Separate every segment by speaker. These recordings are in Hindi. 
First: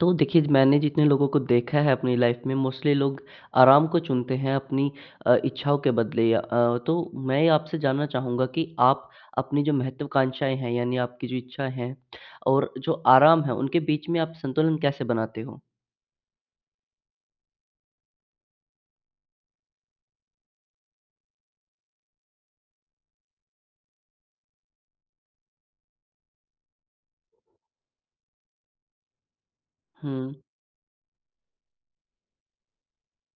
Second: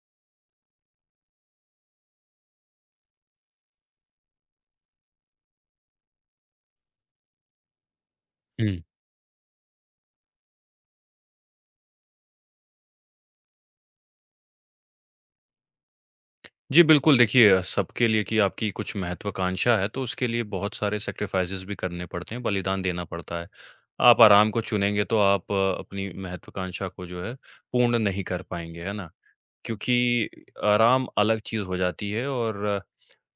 Speaker 1: तो देखिए, मैंने जितने लोगों को देखा है अपनी लाइफ़ में मोस्टली लोग आराम को चुनते हैं अपनी इच्छाओं के बदले या तो मैं आपसे जानना चाहूँगा कि
Speaker 2: हुँ।
Speaker 1: आप अपनी जो महत्वाकांक्षाएँ हैं यानी आपकी जो इच्छाएँ हैं और जो आराम है, उनके बीच में आप संतुलन कैसे बनाते हो?
Speaker 2: जी, बिल्कुल देखिए, सबके लिए कि आपकी कुछ महत्वाकांक्षा है तो उसके लिए बहुत सारे सैक्रिफ़ाइसेज़ भी करने पड़ते हैं, बलिदान देना पड़ता है। आप आराम को चुनेंगे तो आप अपनी महत्वाकांक्षा को जो है पूर्ण नहीं कर पाएँगे, है ना? क्योंकि
Speaker 1: हुँ,
Speaker 2: आराम अलग चीज़ हो जाती है और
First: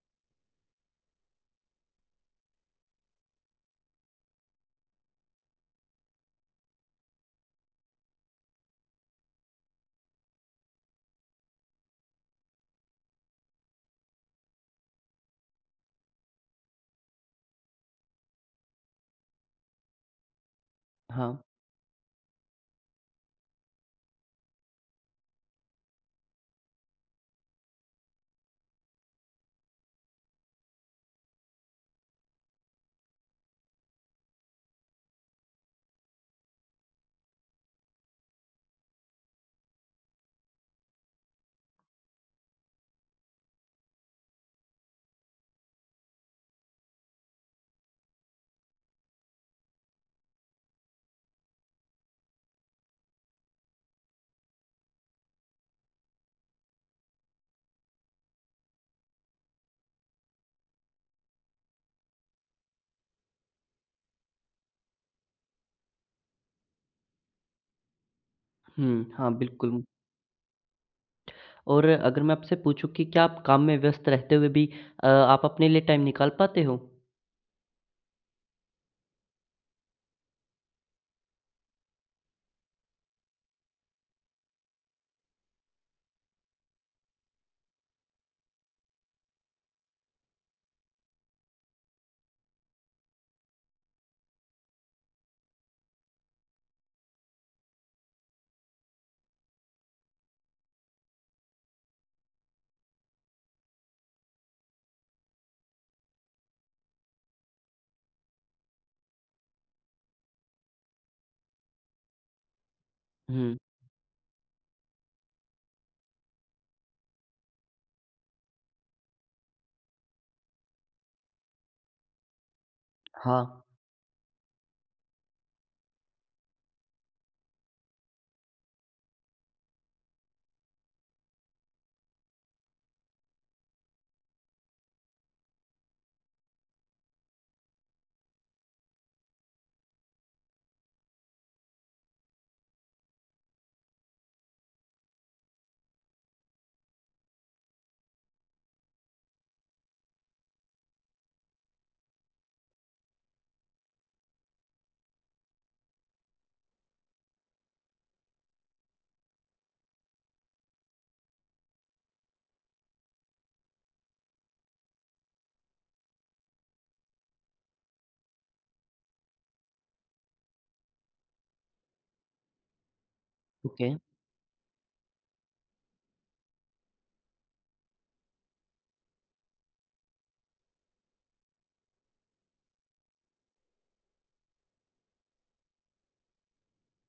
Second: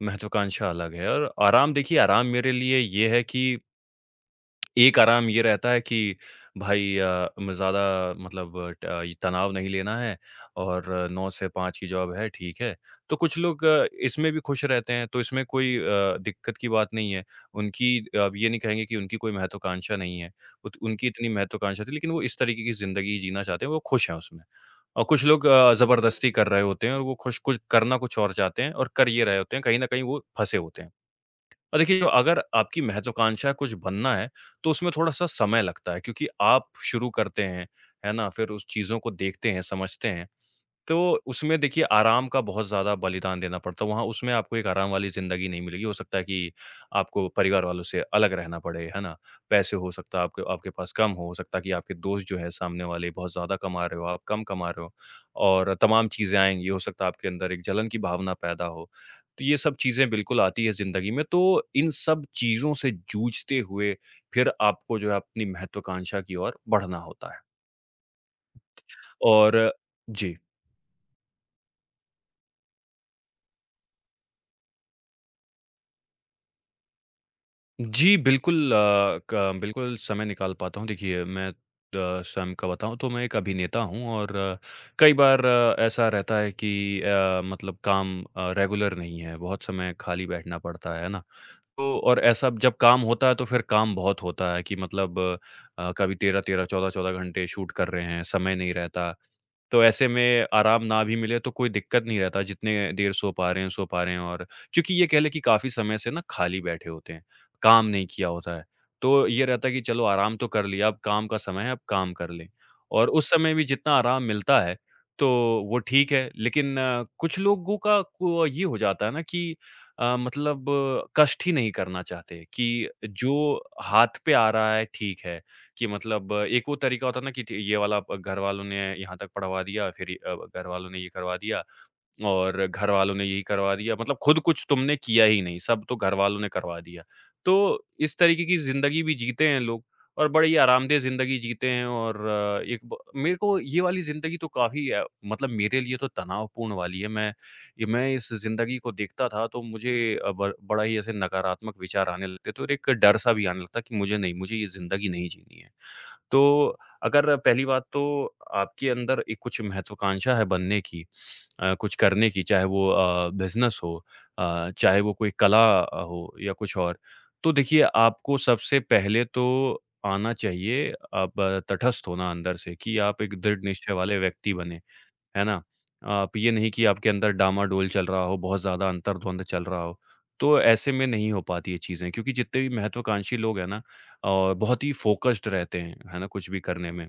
Speaker 2: महत्वाकांक्षा अलग है, और आराम देखिए, आराम मेरे लिए ये है कि एक आराम ये रहता है कि भाई, अ, म ज़्यादा मतलब, ये तनाव नहीं लेना है और 9 से 5 की जॉब है, ठीक है। तो कुछ लोग इसमें भी खुश रहते हैं, तो इसमें कोई दिक्कत की बात नहीं है। उनकी अब ये नहीं कहेंगे कि उनकी कोई महत्वाकांक्षा नहीं है। उत उनकी इतनी
Speaker 1: हाँ।
Speaker 2: महत्वाकांक्षा थी, लेकिन वो इस तरीके की ज़िंदगी जीना चाहते हैं, वो खुश हैं उसमें। और कुछ लोग ज़बरदस्ती कर रहे होते हैं, और वो खुश कुछ करना कुछ और चाहते हैं और कर ये रहे होते हैं, कहीं न कहीं वो फँसे होते हैं। और देखिए, अगर आपकी महत्वाकांक्षा कुछ बनना है, तो उसमें थोड़ा-सा समय लगता है क्योंकि आप शुरू करते हैं, है ना? फिर उस चीज़ों को देखते हैं, समझते हैं। तो उसमें देखिए, आराम का बहुत ज़्यादा बलिदान देना पड़ता है, वहाँ उसमें आपको एक आराम वाली ज़िंदगी नहीं मिलेगी। हो सकता है कि आपको परिवार वालों से अलग रहना पड़े, है ना? पैसे हो सकता है आपके आपके पास कम हो सकता है कि आपके दोस्त जो हैं सामने वाले बहुत ज़्यादा कमा रहे हो, आप कम कमा रहे हो, और तमाम चीज़ें आएँगी। हो सकता है आपके अंदर एक जलन की भावना पैदा हो। तो ये सब चीज़ें बिल्कुल आती है ज़िंदगी में, तो इन सब चीज़ों से जूझते हुए फिर आपको जो है अपनी महत्वाकांक्षा की ओर बढ़ना होता है।
Speaker 1: हुँ, हाँ,
Speaker 2: और
Speaker 1: बिल्कुल।
Speaker 2: जी।
Speaker 1: और अगर मैं आपसे पूछूँ कि क्या आप काम में व्यस्त रहते हुए भी आप अपने लिए टाइम निकाल पाते हो?
Speaker 2: जी, बिल्कुल अ, क बिल्कुल समय निकाल पाता हूँ। देखिए, मैं स्वयं का बताऊँ तो मैं एक अभिनेता हूँ, और कई बार ऐसा रहता है कि मतलब काम रेगुलर नहीं है, बहुत समय खाली बैठना पड़ता है ना? तो और ऐसा जब काम होता है तो फिर काम बहुत होता है कि मतलब कभी 13-13, 14-14 घंटे शूट कर रहे हैं, समय नहीं रहता। तो ऐसे में आराम ना भी मिले तो कोई दिक्कत नहीं रहता, जितने देर सो पा रहे हैं, सो पा रहे हैं, और क्योंकि ये कह लें कि काफ़ी समय से ना खाली बैठे होते हैं, काम नहीं किया होता है। तो ये रहता है कि चलो आराम तो कर लिया, अब काम का समय है, अब काम कर लें। और उस समय
Speaker 1: हुँ,
Speaker 2: भी जितना आराम मिलता है, तो वो ठीक है, लेकिन कुछ लोगों का को ये हो जाता है ना कि मतलब कष्ट ही नहीं करना चाहते, कि जो
Speaker 1: हाँ,
Speaker 2: हाथ पे आ रहा है ठीक है, कि मतलब एक वो तरीका होता है ना कि ये वाला अब घर वालों ने यहाँ तक पढ़वा दिया, फिर घर वालों ने ये करवा दिया और घरवालों ने यही करवा दिया, मतलब खुद कुछ तुमने किया ही नहीं, सब तो घरवालों ने करवा दिया। तो इस तरीके की ज़िंदगी भी जीते हैं लोग, और बड़ी आरामदेह ज़िंदगी जीते हैं, और एक ब मेरे को ये वाली ज़िंदगी तो काफ़ी मतलब मेरे लिए तो तनावपूर्ण वाली है। मैं इस ज़िंदगी को देखता था तो मुझे अ, ब बड़ा ही ऐसे नकारात्मक विचार आने लगते थे, और एक डर-सा भी आने लगता कि मुझे नहीं, मुझे ये ज़िंदगी नहीं जीनी है। तो अगर पहली बात तो आपके अंदर एक कुछ महत्वाकांक्षा है बनने की, कुछ करने की, चाहे वो बिज़नेस हो, चाहे वो कोई कला हो या कुछ और। तो देखिए, आपको सबसे पहले तो आना चाहिए, अब तटस्थ होना अंदर से कि आप एक दृढ़
Speaker 1: ओके।
Speaker 2: निश्चय वाले व्यक्ति बने। है ना? आप ये नहीं कि आपके अंदर डामाडोल चल रहा हो, बहुत ज़्यादा अंतर्द्वंद चल रहा हो। तो ऐसे में नहीं हो पाती ये चीज़ें, क्योंकि जितने भी महत्वाकांक्षी लोग हैं ना, और बहुत ही फ़ोकस्ड रहते हैं, है ना, कुछ भी करने में,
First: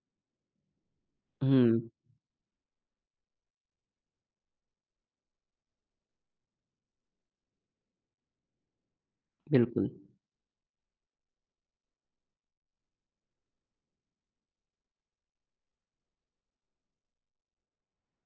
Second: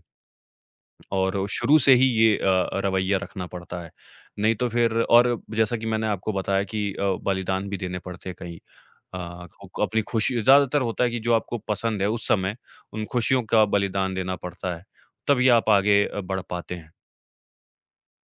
Speaker 2: और शुरू
Speaker 1: हुँ,
Speaker 2: से ही ये रवैया रखना पड़ता है। नहीं तो फिर, और जैसा कि मैंने आपको बताया कि बलिदान भी देने पड़ते हैं कहीं। अ, खो
Speaker 1: बिल्कुल।
Speaker 2: अपनी खुशी, ज़्यादातर होता है कि जो आपको पसंद है उस समय, उन खुशियों का बलिदान देना पड़ता है। तभी आप आगे बढ़ पाते हैं।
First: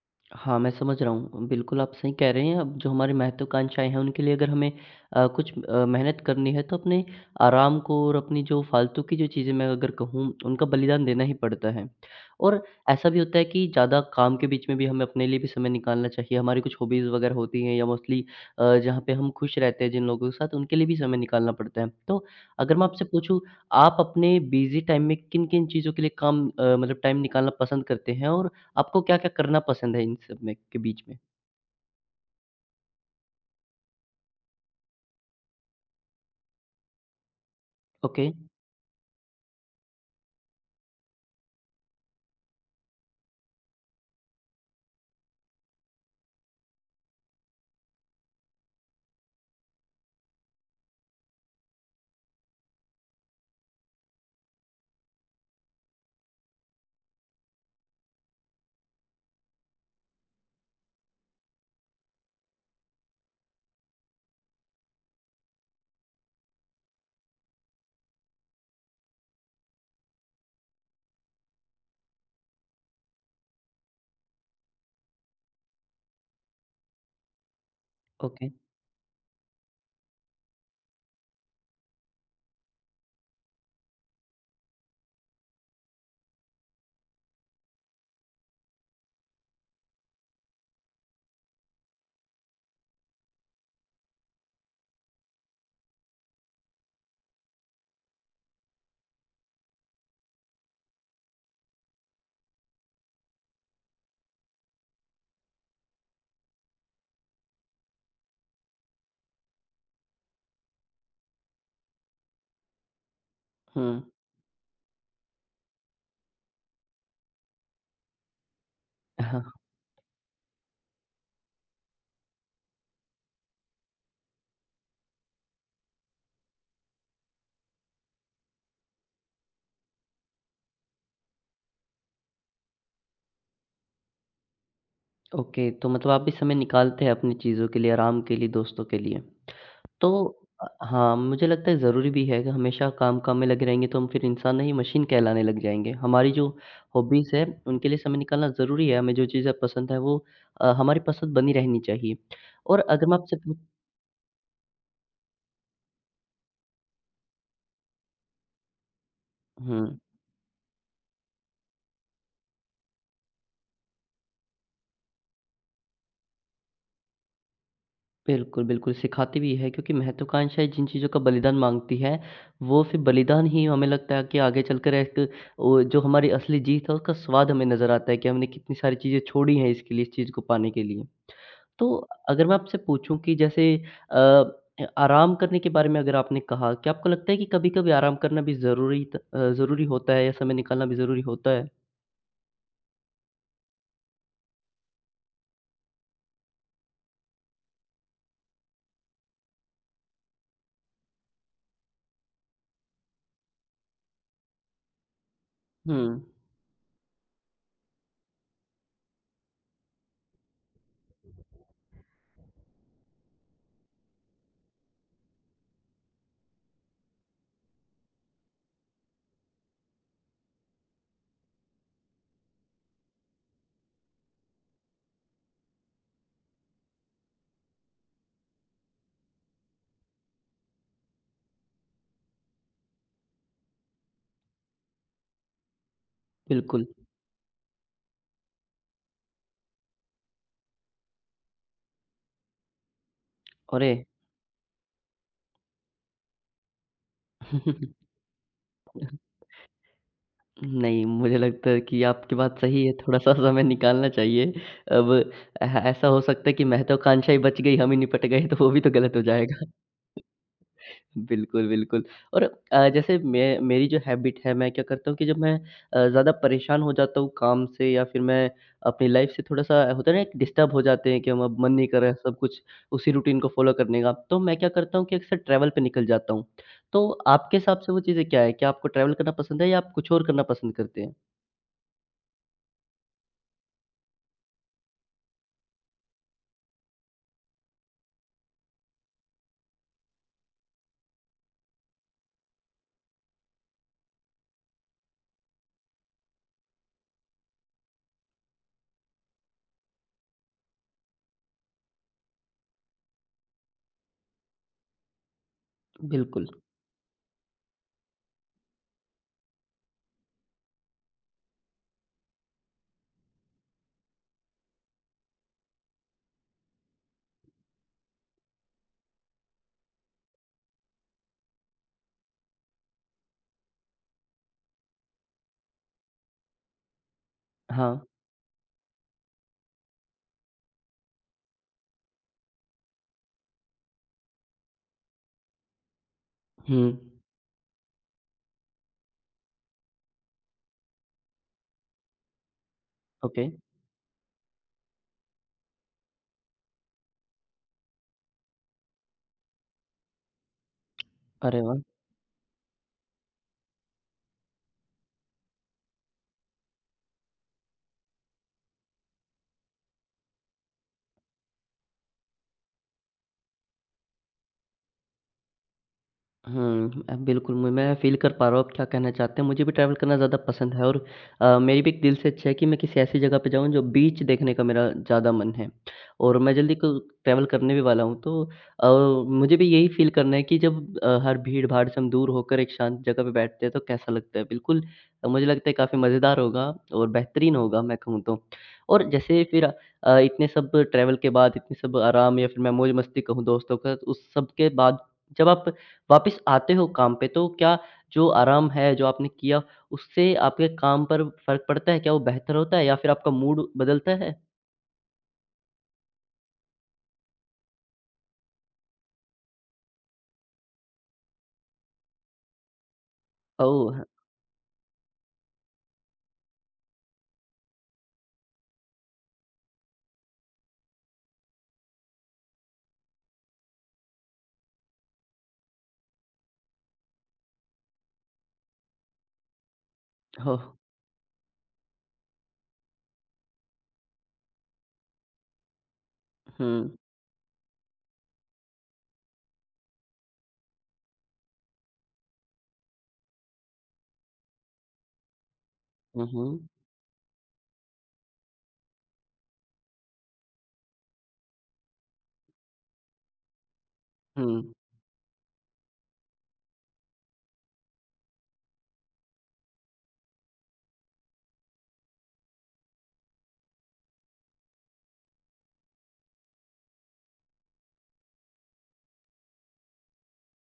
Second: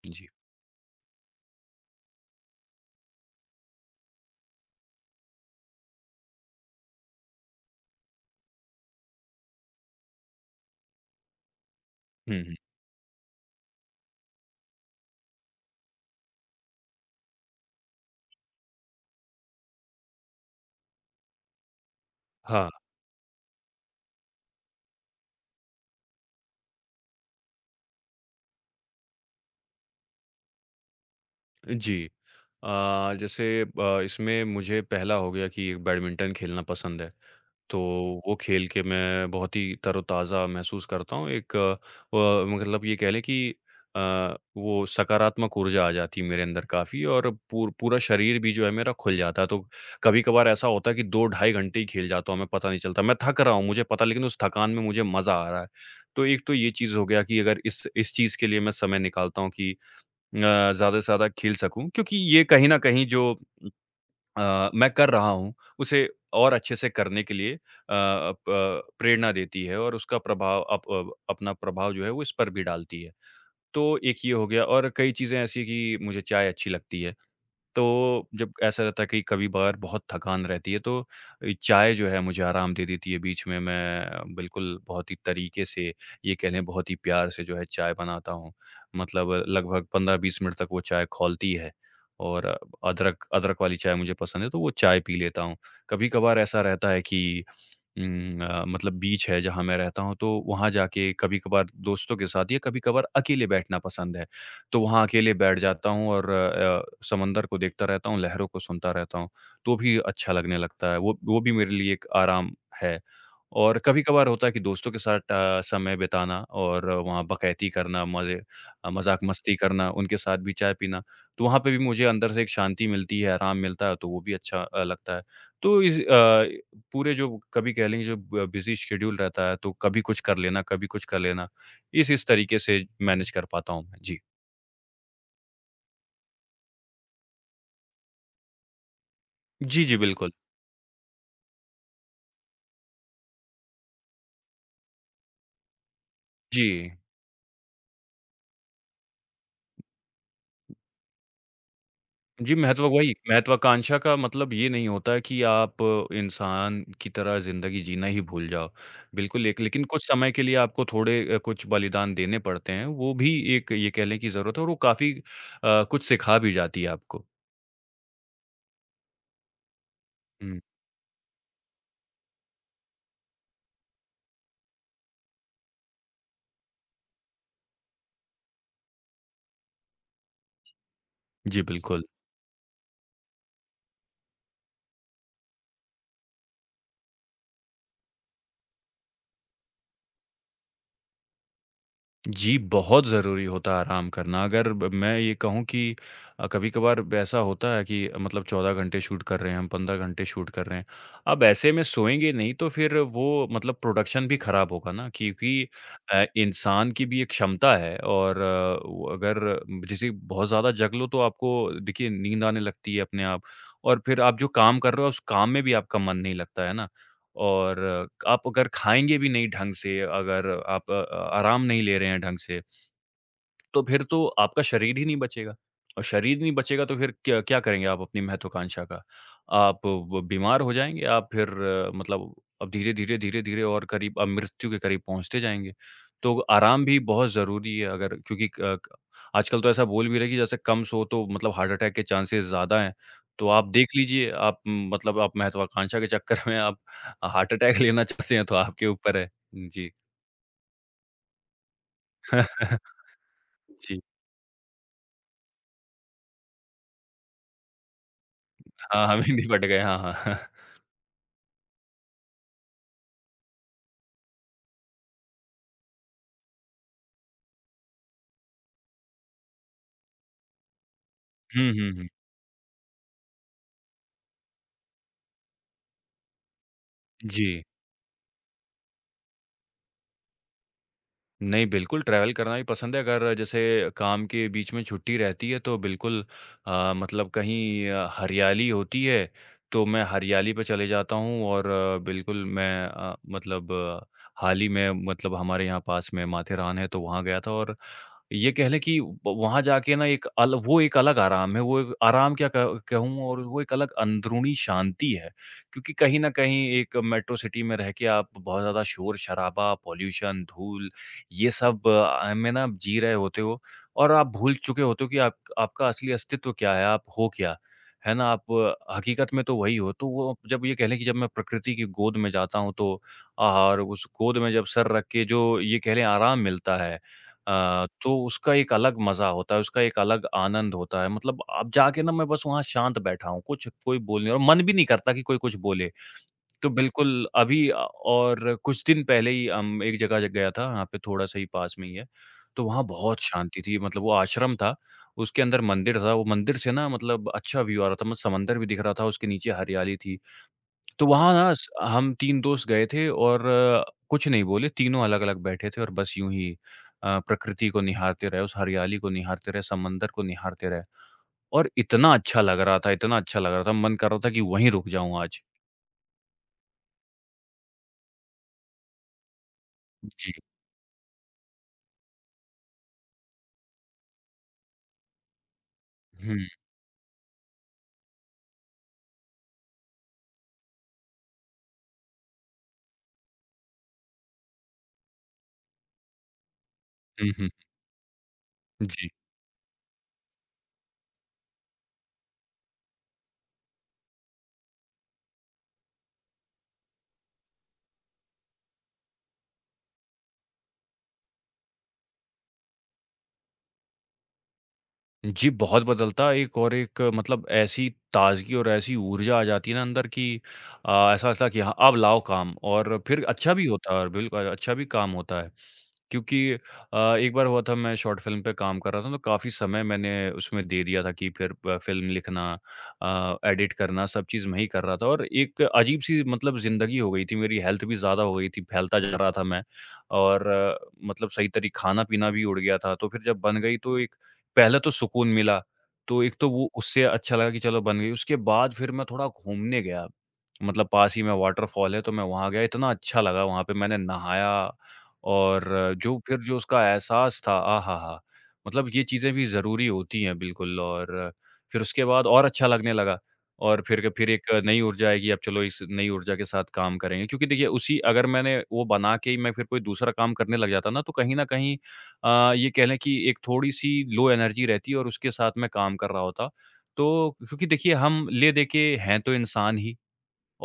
Speaker 2: जी।
Speaker 1: हाँ, मैं समझ रहा हूँ। बिल्कुल, आप सही कह रहे हैं। अब जो हमारी महत्वाकांक्षाएँ हैं, उनके लिए अगर हमें कुछ मेहनत करनी है, तो अपने आराम को और अपनी जो फालतू की जो चीज़ें मैं अगर कहूँ, उनका बलिदान देना ही पड़ता है।
Speaker 2: हुँ, हुँ।
Speaker 1: और ऐसा भी होता है कि ज़्यादा काम के बीच में भी हमें अपने लिए भी समय निकालना चाहिए। हमारी कुछ हॉबीज़ वगैरह होती हैं या मोस्टली जहाँ पे हम खुश रहते हैं जिन लोगों के साथ, उनके लिए भी समय निकालना पड़ता है। तो
Speaker 2: हाँ।
Speaker 1: अगर मैं आपसे पूछूँ, आप अपने बिज़ी टाइम में किन-किन चीज़ों के लिए काम मतलब टाइम निकालना पसंद करते हैं? और आपको क्या-क्या करना पसंद है इन सब में के बीच में?
Speaker 2: जी। अ, जैसे इसमें मुझे पहला हो गया कि बैडमिंटन खेलना पसंद है, तो
Speaker 1: ओके,
Speaker 2: वो खेल के मैं बहुत ही तरोताज़ा महसूस करता हूँ। एक मतलब ये कह लें कि अ, वो सकारात्मक ऊर्जा आ जाती है मेरे अंदर काफ़ी, और पूरा शरीर भी जो है मेरा खुल जाता है। तो कभी-कभार ऐसा होता है कि 2 ढाई घंटे ही खेल जाता हूँ, हमें पता नहीं चलता। मैं थक रहा हूँ, मुझे पता है, लेकिन उस थकान में मुझे मज़ा आ रहा है। तो एक तो ये चीज़ हो गया कि अगर इस चीज़ के लिए मैं समय निकालता हूँ कि ज़्यादा से ज़्यादा खेल सकूँ, क्योंकि ये कहीं न कहीं जो मैं कर रहा हूँ, उसे और अच्छे से करने के लिए प्रेरणा देती है, और उसका प्रभाव अप अप अपना प्रभाव जो है वो इस पर भी डालती है। तो एक ये हो गया, और कई चीज़ें ऐसी हैं कि मुझे चाय अच्छी लगती है। तो
Speaker 1: ओके।
Speaker 2: जब ऐसा रहता है कि कभी-कभार बहुत थकान रहती है, तो चाय जो है मुझे आराम दे देती है बीच में। मैं बिल्कुल बहुत ही तरीके से, ये कह लें बहुत ही प्यार से जो है चाय बनाता हूँ। मतलब लगभग 15-20 मिनट तक वो चाय खौलती है, और अदरक अदरक वाली चाय मुझे पसंद है तो वो चाय पी लेता हूँ। कभी-कभार ऐसा रहता है कि मतलब बीच है जहाँ मैं रहता हूँ, तो वहाँ जाके कभी-कभार दोस्तों के साथ या कभी-कभार अकेले बैठना पसंद है। तो वहाँ अकेले बैठ जाता हूँ, और समंदर को देखता रहता हूँ, लहरों को सुनता रहता हूँ, तो भी अच्छा लगने लगता है। वो भी मेरे लिए एक आराम है। और
Speaker 1: हुँ।
Speaker 2: कभी-कभार होता है कि दोस्तों के साथ समय बिताना, और वहाँ बकैती करना,
Speaker 1: हाँ,
Speaker 2: मज़ाक-मस्ती करना, उनके साथ भी चाय पीना, तो वहाँ पे भी मुझे अंदर से एक शांति मिलती है, आराम मिलता है, तो वो भी अच्छा लगता है। तो इस पूरे जो कभी कह लें जो ब बिज़ी शेड्यूल रहता है, तो कभी कुछ कर लेना, कभी कुछ कर लेना, इस तरीके से मैनेज कर पाता हूँ मैं। जी।
Speaker 1: ओके। तो मतलब आप भी समय निकालते हैं अपनी चीज़ों के लिए, आराम के लिए, दोस्तों के लिए।
Speaker 2: जी, जी,
Speaker 1: तो
Speaker 2: बिल्कुल।
Speaker 1: हाँ, मुझे लगता है ज़रूरी भी है कि हमेशा काम-काम में लगे रहेंगे तो हम फिर इंसान नहीं मशीन कहलाने लग जाएँगे। हमारी जो
Speaker 2: जी।
Speaker 1: हॉबीज़ है उनके लिए समय निकालना ज़रूरी है, हमें जो चीज़ें पसंद है वो हमारी पसंद बनी रहनी चाहिए।
Speaker 2: जी,
Speaker 1: और
Speaker 2: महत्व
Speaker 1: अगर
Speaker 2: वही
Speaker 1: मैं आपसे पू
Speaker 2: महत्वाकांक्षा का मतलब ये नहीं होता है कि आप इंसान की तरह ज़िंदगी जीना ही भूल जाओ। बिल्कुल, एक लेकिन
Speaker 1: हुँ।
Speaker 2: कुछ समय के लिए आपको थोड़े कुछ बलिदान देने पड़ते हैं, वो भी एक ये कह लें कि ज़रूरत है, और वो काफ़ी कुछ सिखा भी जाती है आपको।
Speaker 1: बिल्कुल, बिल्कुल सिखाती भी है क्योंकि
Speaker 2: हुँ।
Speaker 1: महत्वाकांक्षाएँ जिन चीज़ों का बलिदान माँगती हैं, वो फिर बलिदान ही हमें लगता है कि आगे चलकर एक वो जो हमारी असली जीत है उसका स्वाद हमें नज़र आता है कि हमने कितनी सारी चीज़ें छोड़ी हैं इसके लिए, इस चीज़ को पाने के लिए।
Speaker 2: जी,
Speaker 1: तो
Speaker 2: बिल्कुल।
Speaker 1: अगर मैं आपसे पूछूँ कि जैसे अ, ए आराम करने के बारे में अगर आपने कहा, क्या आपको लगता है कि कभी-कभी आराम करना भी ज़रूरी होता है या समय निकालना भी ज़रूरी होता है?
Speaker 2: जी, बहुत ज़रूरी होता है आराम करना। अगर ब मैं ये कहूँ कि कभी-कभार ऐसा होता है कि मतलब 14 घंटे शूट कर रहे हैं हम, 15 घंटे शूट कर रहे हैं। अब ऐसे में सोएँगे नहीं तो फिर वो मतलब प्रोडक्शन भी ख़राब होगा ना, क्योंकि
Speaker 1: हुँ,
Speaker 2: इंसान की भी एक क्षमता है, और वो अगर जैसे बहुत ज़्यादा जग लो तो आपको देखिए नींद आने लगती है अपने आप, और फिर आप जो काम कर रहे हो उस काम में भी आपका मन नहीं लगता है ना। और आप अगर खाएँगे भी नहीं ढंग से, अगर आप आराम नहीं ले रहे हैं ढंग से, तो फिर तो आपका शरीर ही नहीं बचेगा, और शरीर नहीं बचेगा तो फिर क्या क्या करेंगे आप अपनी महत्वाकांक्षा का? आप ब बीमार हो जाएँगे, आप फिर मतलब अब धीरे-धीरे, धीरे-धीरे और करीब अब मृत्यु के करीब पहुँचते जाएँगे। तो
Speaker 1: बिल्कुल।
Speaker 2: आराम भी बहुत ज़रूरी है अगर क्योंकि क क आजकल तो ऐसा बोल भी रहे हैं कि जैसे कम सो तो मतलब हार्ट अटैक के चांसेस ज़्यादा हैं। तो आप
Speaker 1: अरे!
Speaker 2: देख लीजिए आप मतलब आप महत्वाकांक्षा के चक्कर में आप हार्ट अटैक लेना चाहते हैं तो आपके ऊपर है। जी।
Speaker 1: नहीं, मुझे लगता है कि आपकी बात सही है, थोड़ा-सा समय
Speaker 2: जी।
Speaker 1: निकालना चाहिए। अब ऐसा हो सकता है कि महत्वाकांक्षा ही बच गई, हम ही निपट गए, तो वो भी तो
Speaker 2: हाँ,
Speaker 1: गलत हो
Speaker 2: हम ही
Speaker 1: जाएगा।
Speaker 2: निपट गए। हाँ, हाँ।
Speaker 1: बिल्कुल, बिल्कुल। और जैसे मैं मेरी जो हैबिट है, मैं क्या करता हूँ कि जब मैं ज़्यादा परेशान हो जाता हूँ काम से या फिर मैं अपनी लाइफ़ से थोड़ा-सा होता है ना, एक डिस्टर्ब हो जाते हैं कि हम अब
Speaker 2: हुँ,
Speaker 1: मन नहीं
Speaker 2: हुँ,
Speaker 1: कर
Speaker 2: हुँ।
Speaker 1: रहा है सब कुछ उसी रूटीन को फ़ॉलो करने का, तो मैं क्या करता हूँ कि अक्सर ट्रैवल पे निकल जाता हूँ। तो
Speaker 2: जी।
Speaker 1: आपके हिसाब से वो चीज़ें क्या है? क्या आपको ट्रैवल करना पसंद है या आप कुछ और करना पसंद करते हैं?
Speaker 2: नहीं, बिल्कुल ट्रैवल करना भी पसंद है। अगर जैसे काम के बीच में छुट्टी रहती है तो बिल्कुल मतलब कहीं हरियाली होती है तो मैं हरियाली पे चले जाता हूँ और बिल्कुल मैं हाल ही में मतलब हमारे यहाँ पास में माथेरान है तो वहाँ गया था और ये कह लें कि व वहाँ जाके ना एक अल वो एक अलग आराम है, वो एक आराम क्या क कहूँ और वो एक अलग अंदरूनी शांति है। क्योंकि कहीं न
Speaker 1: बिल्कुल,
Speaker 2: कहीं एक मेट्रो सिटी में रह के आप बहुत ज़्यादा शोर-शराबा, पॉल्यूशन, धूल ये सब में ना आप जी रहे होते हो और आप भूल चुके होते हो कि आप आपका असली अस्तित्व क्या है, आप हो क्या? है ना? आप हकीकत में तो वही हो। तो वो जब ये कह लें कि जब मैं प्रकृति की गोद में जाता हूँ तो और उस गोद में जब सर रख के जो ये कह लें आराम मिलता है,
Speaker 1: हाँ।
Speaker 2: तो उसका एक अलग मज़ा होता है, उसका एक अलग आनंद होता है। मतलब अब जाके ना मैं बस वहाँ शांत बैठा हूँ, कुछ कोई बोल नहीं और मन भी नहीं करता कि कोई कुछ बोले। तो
Speaker 1: हुँ,
Speaker 2: बिल्कुल, अभी और कुछ दिन पहले ही एक जगह गया था, यहाँ पे थोड़ा-सा ही पास में ही है। तो वहाँ बहुत
Speaker 1: ओके,
Speaker 2: शांति थी, मतलब वो आश्रम था, उसके अंदर मंदिर था, वो मंदिर से ना मतलब अच्छा व्यू आ रहा था, मतलब समंदर भी दिख रहा था, उसके नीचे हरियाली थी। तो वहाँ ना
Speaker 1: अरे
Speaker 2: स
Speaker 1: वाह!
Speaker 2: हम 3 दोस्त गए थे और कुछ नहीं बोले, तीनों अलग-अलग बैठे थे और बस यूँ ही प्रकृति को निहारते रहे, उस हरियाली को निहारते रहे, समंदर को निहारते रहे और इतना अच्छा लग रहा था, इतना अच्छा लग रहा था, मन कर रहा था कि वहीं रुक जाऊँ आज।
Speaker 1: हुँ, बिल्कुल, म मैं फ़ील कर पा रहा हूँ आप क्या कहना चाहते हैं। मुझे भी ट्रैवल करना
Speaker 2: जी।
Speaker 1: ज़्यादा पसंद है और मेरी भी एक दिल से इच्छा है कि मैं किसी ऐसी जगह पे जाऊँ, जो बीच देखने का मेरा ज़्यादा मन है और
Speaker 2: हुँ,
Speaker 1: मैं जल्दी क ट्रैवल करने भी वाला हूँ। तो अ, मुझे भी यही फ़ील करना है कि जब हर भीड़-भाड़ से हम दूर होकर एक शांत जगह पे बैठते हैं, तो कैसा लगता है। बिल्कुल मुझे लगता है काफ़ी मज़ेदार होगा और
Speaker 2: हुँ, हुँ।
Speaker 1: बेहतरीन होगा, मैं कहूँ तो। और
Speaker 2: जी।
Speaker 1: जैसे फिर इतने सब ट्रैवल के बाद, इतने सब आराम या फिर मैं मौज-मस्ती कहूँ दोस्तों के साथ, उस सब के बाद जब आप वापस आते हो काम पे तो क्या जो आराम है, जो आपने किया उससे आपके काम पर फ़र्क पड़ता है? क्या वो बेहतर होता है या फिर आपका मूड बदलता है?
Speaker 2: जी, बहुत बदलता है एक और एक मतलब ऐसी ताज़गी और ऐसी ऊर्जा आ जाती है ना अंदर कि ऐसा लगता है कि हाँ, अब लाओ काम और फिर अच्छा भी होता है
Speaker 1: ओह!
Speaker 2: और बिल्कुल अच्छा भी काम होता है। क्योंकि एक बार हुआ था मैं शॉर्ट फ़िल्म पे काम कर रहा था तो काफ़ी समय मैंने उसमें दे दिया था कि फिर प फ़िल्म लिखना, एडिट करना सब चीज़ मैं ही कर रहा था और एक अजीब-सी मतलब ज़िंदगी हो गई थी, मेरी हेल्थ भी ज़्यादा हो गई थी, फैलता जा रहा था मैं और
Speaker 1: ओह!
Speaker 2: मतलब सही तरी खाना-पीना भी उड़ गया था। तो फिर जब बन गई तो एक पहले तो सुकून मिला, तो एक तो
Speaker 1: हुँ।
Speaker 2: वो उससे अच्छा लगा कि चलो बन गई। उसके बाद फिर मैं थोड़ा घूमने गया, मतलब पास ही में वाटरफॉल है तो मैं वहाँ गया, इतना अच्छा लगा वहाँ पे मैंने नहाया और जो
Speaker 1: हुँ,
Speaker 2: फिर जो
Speaker 1: हुँ।
Speaker 2: उसका एहसास था, आहाहा! मतलब ये चीज़ें भी ज़रूरी होती हैं बिल्कुल और फिर उसके बाद और अच्छा लगने लगा और फिर एक
Speaker 1: हुँ,
Speaker 2: नई ऊर्जा आएगी, अब चलो इस नई ऊर्जा के साथ काम करेंगे। क्योंकि देखिए उसी अगर मैंने वो बना के ही मैं फिर कोई दूसरा काम करने लग जाता ना, तो कहीं न कहीं ये कह लें कि एक थोड़ी-सी लो एनर्जी रहती है और उसके साथ मैं काम कर रहा होता। तो क्योंकि देखिए हम ले-दे के हैं तो इंसान ही,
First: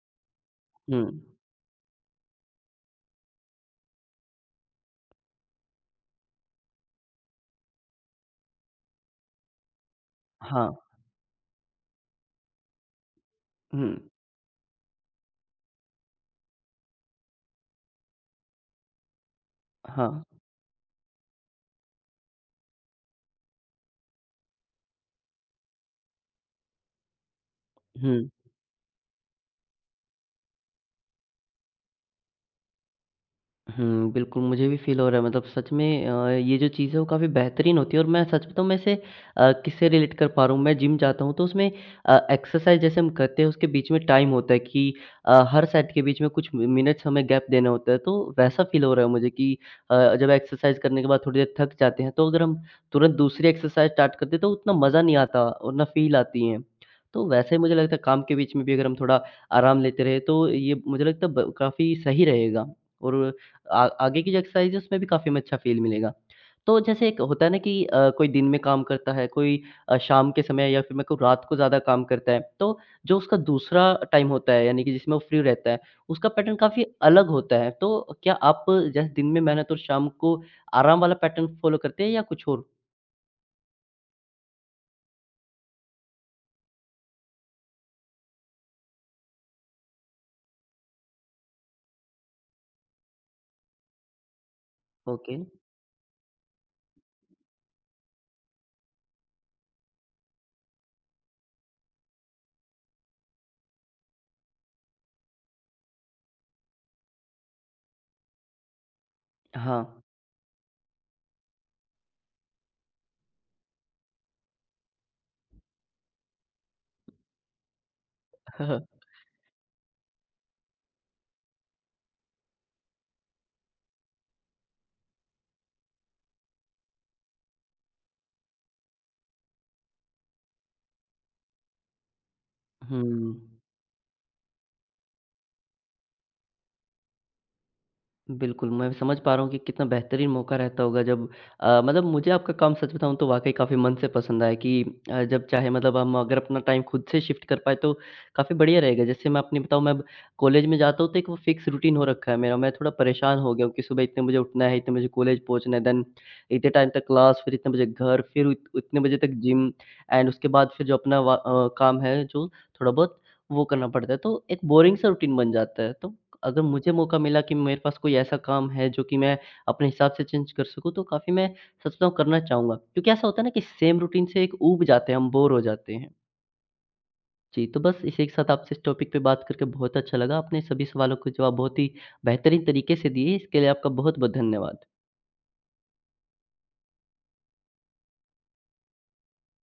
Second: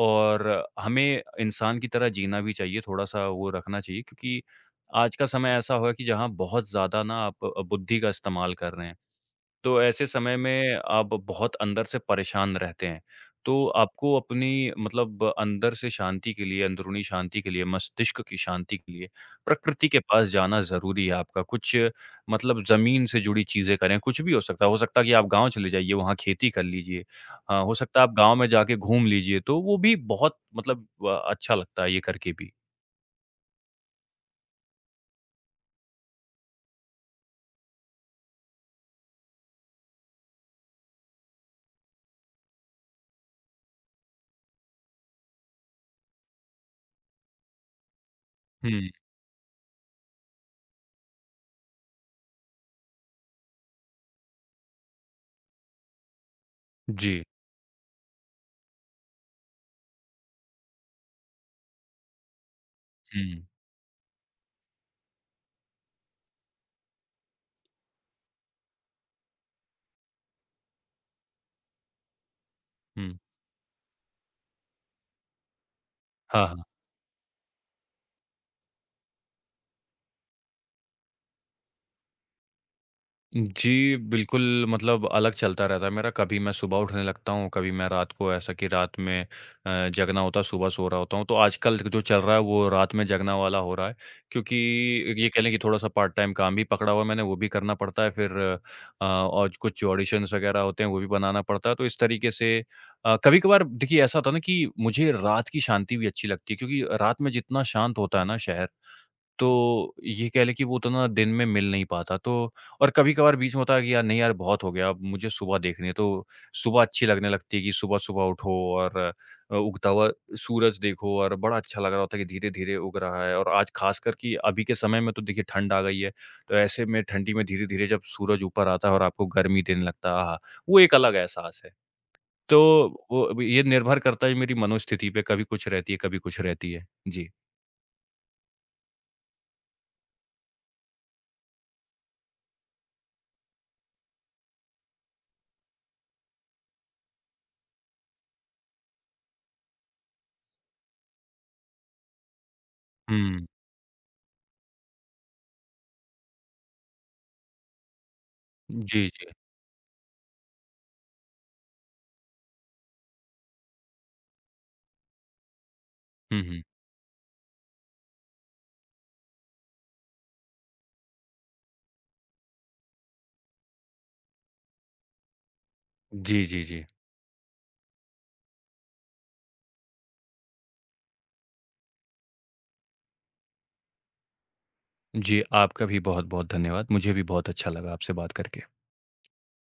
Speaker 2: और
Speaker 1: हुँ।
Speaker 2: हमें इंसान की तरह जीना भी चाहिए, थोड़ा-सा वो रखना चाहिए क्योंकि आज का समय ऐसा हुआ है कि जहाँ बहुत ज़्यादा ना आप बुद्धि का इस्तेमाल कर रहे हैं। तो ऐसे समय में
Speaker 1: हाँ।
Speaker 2: आप बहुत अंदर से परेशान रहते हैं। तो
Speaker 1: हुँ,
Speaker 2: आपको अपनी मतलब अंदर से शांति के लिए, अंदरूनी शांति के लिए, मस्तिष्क की शांति के लिए प्रकृति के
Speaker 1: हाँ।
Speaker 2: पास जाना ज़रूरी है आपका। कुछ मतलब ज़मीन से जुड़ी चीज़ें करें, कुछ भी हो सकता है। हो सकता है कि आप गाँव चले जाइए, वहाँ खेती कर लीजिए। हो सकता है आप
Speaker 1: हुँ।
Speaker 2: गाँव में जाके घूम लीजिए, तो वो भी बहुत अच्छा लगता है ये करके भी।
Speaker 1: हुँ, बिल्कुल मुझे भी फ़ील हो रहा है मतलब सच में ये जो चीज़ है वो काफ़ी बेहतरीन होती है और मैं सच बताऊँ मैं इसे किससे रिलेट कर पा रहा हूँ, मैं जिम जाता हूँ तो उसमें एक्सरसाइज़ जैसे हम करते हैं उसके बीच में टाइम होता है कि हर सेट के बीच में कुछ मि मिनट्स हमें गैप देना होता है, तो वैसा फ़ील
Speaker 2: हुँ।
Speaker 1: हो रहा है मुझे कि जब एक्सरसाइज़ करने के बाद थोड़ी देर थक जाते हैं, तो अगर हम तुरंत दूसरी एक्सरसाइज़ स्टार्ट करते हैं तो उतना मज़ा नहीं आता और ना फ़ील आती है।
Speaker 2: जी।
Speaker 1: तो वैसे ही मुझे लगता है काम के बीच में भी अगर हम थोड़ा आराम लेते रहे तो ये मुझे लगता है ब काफ़ी सही रहेगा और
Speaker 2: हुँ,
Speaker 1: आ आगे की जो एक्सरसाइज़ है उसमें भी काफ़ी हमें अच्छा फ़ील मिलेगा। तो जैसे एक होता है ना कि कोई दिन में काम करता है, कोई शाम के समय या फिर मेरे को रात को ज़्यादा काम करता है। तो
Speaker 2: हुँ।
Speaker 1: जो उसका दूसरा टाइम होता है यानी कि जिसमें वो फ्री रहता है, उसका
Speaker 2: हाँ,
Speaker 1: पैटर्न
Speaker 2: हाँ।
Speaker 1: काफ़ी अलग होता है। तो क्या आप जैसे दिन में मेहनत और शाम को आराम वाला पैटर्न फ़ॉलो करते हैं या कुछ और?
Speaker 2: जी, बिल्कुल मतलब अलग चलता रहता है मेरा, कभी मैं सुबह उठने लगता हूँ, कभी मैं रात को ऐसा कि रात में जगना होता है, सुबह सो रहा होता हूँ। तो आजकल जो चल रहा है वो रात में जगना वाला हो रहा है, क्योंकि ये
Speaker 1: ओके।
Speaker 2: कह लें कि थोड़ा-सा पार्ट टाइम काम भी पकड़ा हुआ है मैंने, वो भी करना पड़ता है फिर और कुछ ऑडिशंस वगैरह होते हैं, वो भी बनाना पड़ता है। तो इस तरीके से कभी-कभार देखिए ऐसा होता है ना कि मुझे रात की शांति भी अच्छी लगती है क्योंकि रात में जितना शांत होता है ना शहर, तो
Speaker 1: हाँ।
Speaker 2: ये कह लें कि वो उतना दिन में मिल नहीं पाता तो और कभी-कभार बीच में होता है कि यार नहीं यार बहुत हो गया अब मुझे सुबह देखनी है तो सुबह अच्छी लगने लगती है कि सुबह-सुबह उठो और उगता हुआ सूरज देखो और बड़ा अच्छा लग रहा होता है कि धीरे-धीरे उग रहा है और आज ख़ासकर कि अभी के समय में तो देखिए ठंड आ गई है, तो ऐसे में ठंडी में धीरे-धीरे जब सूरज ऊपर आता है और आपको गर्मी देने लगता है, आहा! वो एक अलग एहसास है। तो
Speaker 1: हुँ।
Speaker 2: वो अब ये निर्भर करता है मेरी मनोस्थिति पे, कभी कुछ रहती है, कभी कुछ रहती है। जी।
Speaker 1: बिल्कुल, मैं समझ पा रहा हूँ कि कितना बेहतरीन मौका रहता होगा जब मतलब मुझे आपका काम सच बताऊँ तो वाक़ई काफ़ी मन से पसंद आया कि जब चाहे मतलब हम अगर अपना टाइम खुद से शिफ्ट कर पाएँ तो काफ़ी बढ़िया रहेगा। जैसे मैं अपनी बताऊँ मैं अब कॉलेज में जाता हूँ तो एक वो फिक्स रूटीन हो रखा है मेरा, मैं थोड़ा परेशान
Speaker 2: हुँ।
Speaker 1: हो गया हूँ कि सुबह इतने बजे उठना है, इतने बजे कॉलेज पहुँचना है, देन इतने टाइम तक क्लास, फिर इतने बजे घर, फिर उत उतने
Speaker 2: जी,
Speaker 1: बजे
Speaker 2: जी।
Speaker 1: तक जिम एंड उसके बाद फिर जो अपना काम है जो थोड़ा बहुत वो करना पड़ता है, तो एक बोरिंग सा रूटीन बन जाता है। तो
Speaker 2: हुँ,
Speaker 1: अगर
Speaker 2: हुँ।
Speaker 1: मुझे मौका मिला कि मेरे पास कोई ऐसा काम है जो कि मैं अपने हिसाब से चेंज कर सकूँ तो काफ़ी मैं सच बताऊँ करना चाहूँगा। क्योंकि ऐसा होता है ना कि सेम रूटीन से एक ऊब जाते हैं हम, बोर हो जाते हैं।
Speaker 2: जी, जी, जी।
Speaker 1: जी, तो बस इसी के साथ आपसे इस टॉपिक पे बात करके बहुत अच्छा लगा। आपने सभी सवालों के जवाब बहुत ही बेहतरीन तरीके से दिए, इसके लिए आपका बहुत-बहुत धन्यवाद।
Speaker 2: जी, आपका भी बहुत-बहुत धन्यवाद। मुझे भी बहुत अच्छा लगा आपसे बात करके।